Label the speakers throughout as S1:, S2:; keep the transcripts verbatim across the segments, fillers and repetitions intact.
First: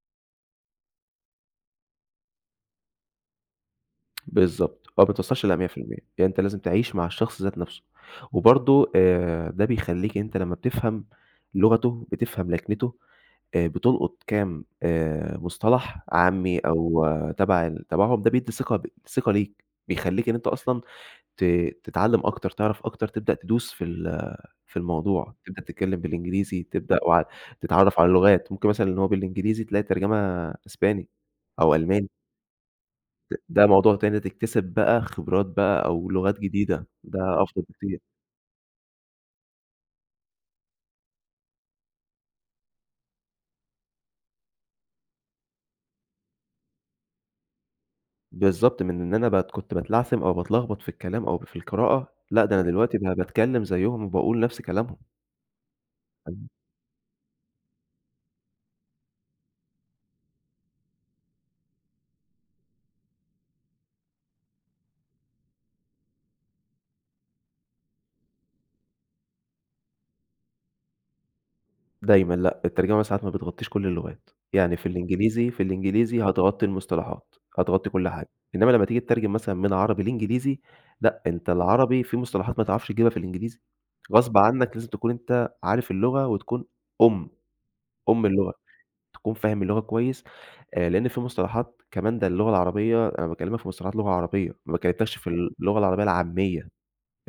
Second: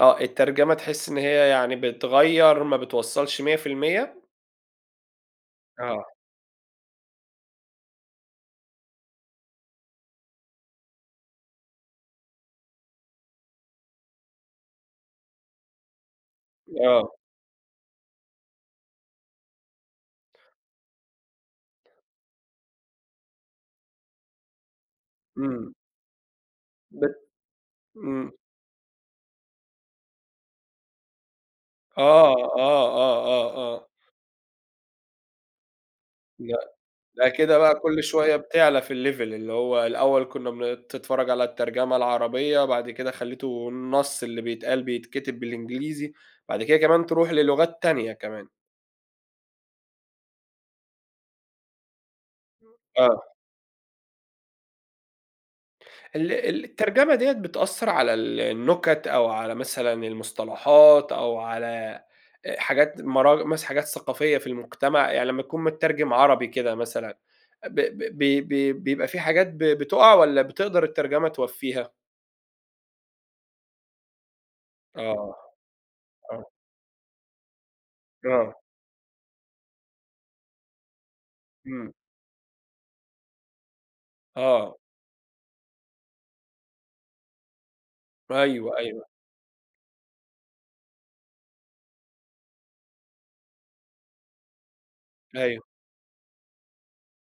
S1: آه، الترجمة تحس إن هي يعني بتغيّر، ما بتوصّلش مِيّة في المِيّة؟
S2: بالضبط آه، ما بتوصلش لمِيّة في المِيّة،
S1: آه.
S2: يعني أنت لازم تعيش مع الشخص ذات نفسُه، وبرضه آآ، ده بيخلّيك أنت لمّا بتفهم لغتُه، بتفهم لكنتُه آآ، بتلقُط كام آآ، مُصطلح عامّي أو
S1: آه.
S2: تَبَع ال تبعهم، ده بيدّي ثقة ب ثقة ليك، بيخلّيك إن أنت أصلًا ت تتعلم أكتر، تعرف أكتر، تبدأ تدوس في ال في الموضوع، تبدأ
S1: إمم.
S2: تتكلم بالإنجليزي، تبدأ
S1: بت
S2: وع تتعرف على
S1: إمم.
S2: اللُغات، ممكن مثلًا إن هو بالإنجليزي تلاقي ترجمة أسباني أو ألماني.
S1: آه، آه، آه،
S2: د
S1: آه،
S2: ده
S1: آه.
S2: موضوع تاني تكتسب بقى خبرات بقى أو لغات
S1: لأ،
S2: جديدة،
S1: لأ
S2: ده
S1: كده
S2: أفضل
S1: بقى
S2: بكتير.
S1: كل شوية بتعلى في الLeve اللي هو الأول كنّا بن بتتفرَّج على الترجمة العربية، بعد كده خلّيته النَصّ اللي بيتقال، بيتكتب بالإنجليزي، بعد كده كمان ترُوح للُغات تانية كمان.
S2: بالضبط، من إن أنا بات كنت باتلعثم أو باتلخبط في الكلام أو في القراءة، لأ ده أنا دلوقتي ب
S1: آه.
S2: باتكلم زيُّهم وباقول نفْس كلامهم.
S1: ال
S2: أيوه.
S1: الترجمة ديّة بتأثّر على ال النُكَت أو على مثلًا المصطلحات أو على آآ، حاجات مراج مثلًا حاجات ثقافية في المجتمع، يعني لمّا تكون متّرجم عربي كده مثلًا، ب ب بي بي بيبقى فيه حاجات ب بتُقَع والَّا بتقدر الترجمة توفّيها؟
S2: دايمًا لأ، الترجمة ساعات ما بتغطّيش كُلّ اللغات، يعني في
S1: آه،
S2: الإنجليزي في الإنجليزي
S1: آه.
S2: هتغطّي المصطلحات، هتغطّي كل حاجة،
S1: آه.
S2: إنّما لمّا تيجي تترجم مثلًا من عربي لإنجليزي، لأ، أنت
S1: إمم.
S2: العربي فيه مصطلحات ما تعرفش تجيبها في الإنجليزي، غصب عنَّك
S1: آه.
S2: لازم تكون أنت عارف اللغة وتكون أُم، أُم اللغة
S1: أيوه، أيوه.
S2: تكون فاهم اللغة كويس آآ، لأن فيه مصطلحات كمان ده اللغة العربية أنا باكلمك في مصطلحات لغة عربية، ما كلّمتَكش في ال
S1: أيوه.
S2: اللغة العربية العاميّة،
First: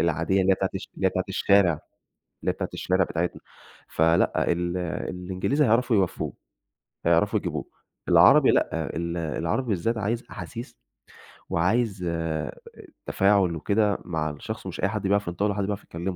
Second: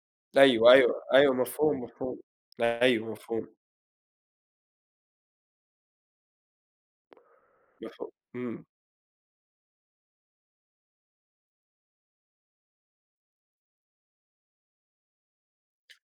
S2: العادية اللي هي بتاعة
S1: أيوه،
S2: الش
S1: أيوه،
S2: اللي هي بتاعة
S1: أيوه
S2: الشارع
S1: مفهوم، مفهوم.
S2: اللي هي بتاعة الشارع
S1: أيوه
S2: بتاعتنا،
S1: مفهوم.
S2: فلأ، ال الإنجليزي هيعرفوا يوفّوه، هيعرفوا يجيبوه،
S1: مفهوم،
S2: العربي
S1: همم.
S2: لأ، ال العربي بالذات عايز أحاسيس وعايز آآ، تفاعُل وكده، مع الشخص ومش أي حد بيعرف ينطقُه ولا حد بيعرف يتكلّمُه.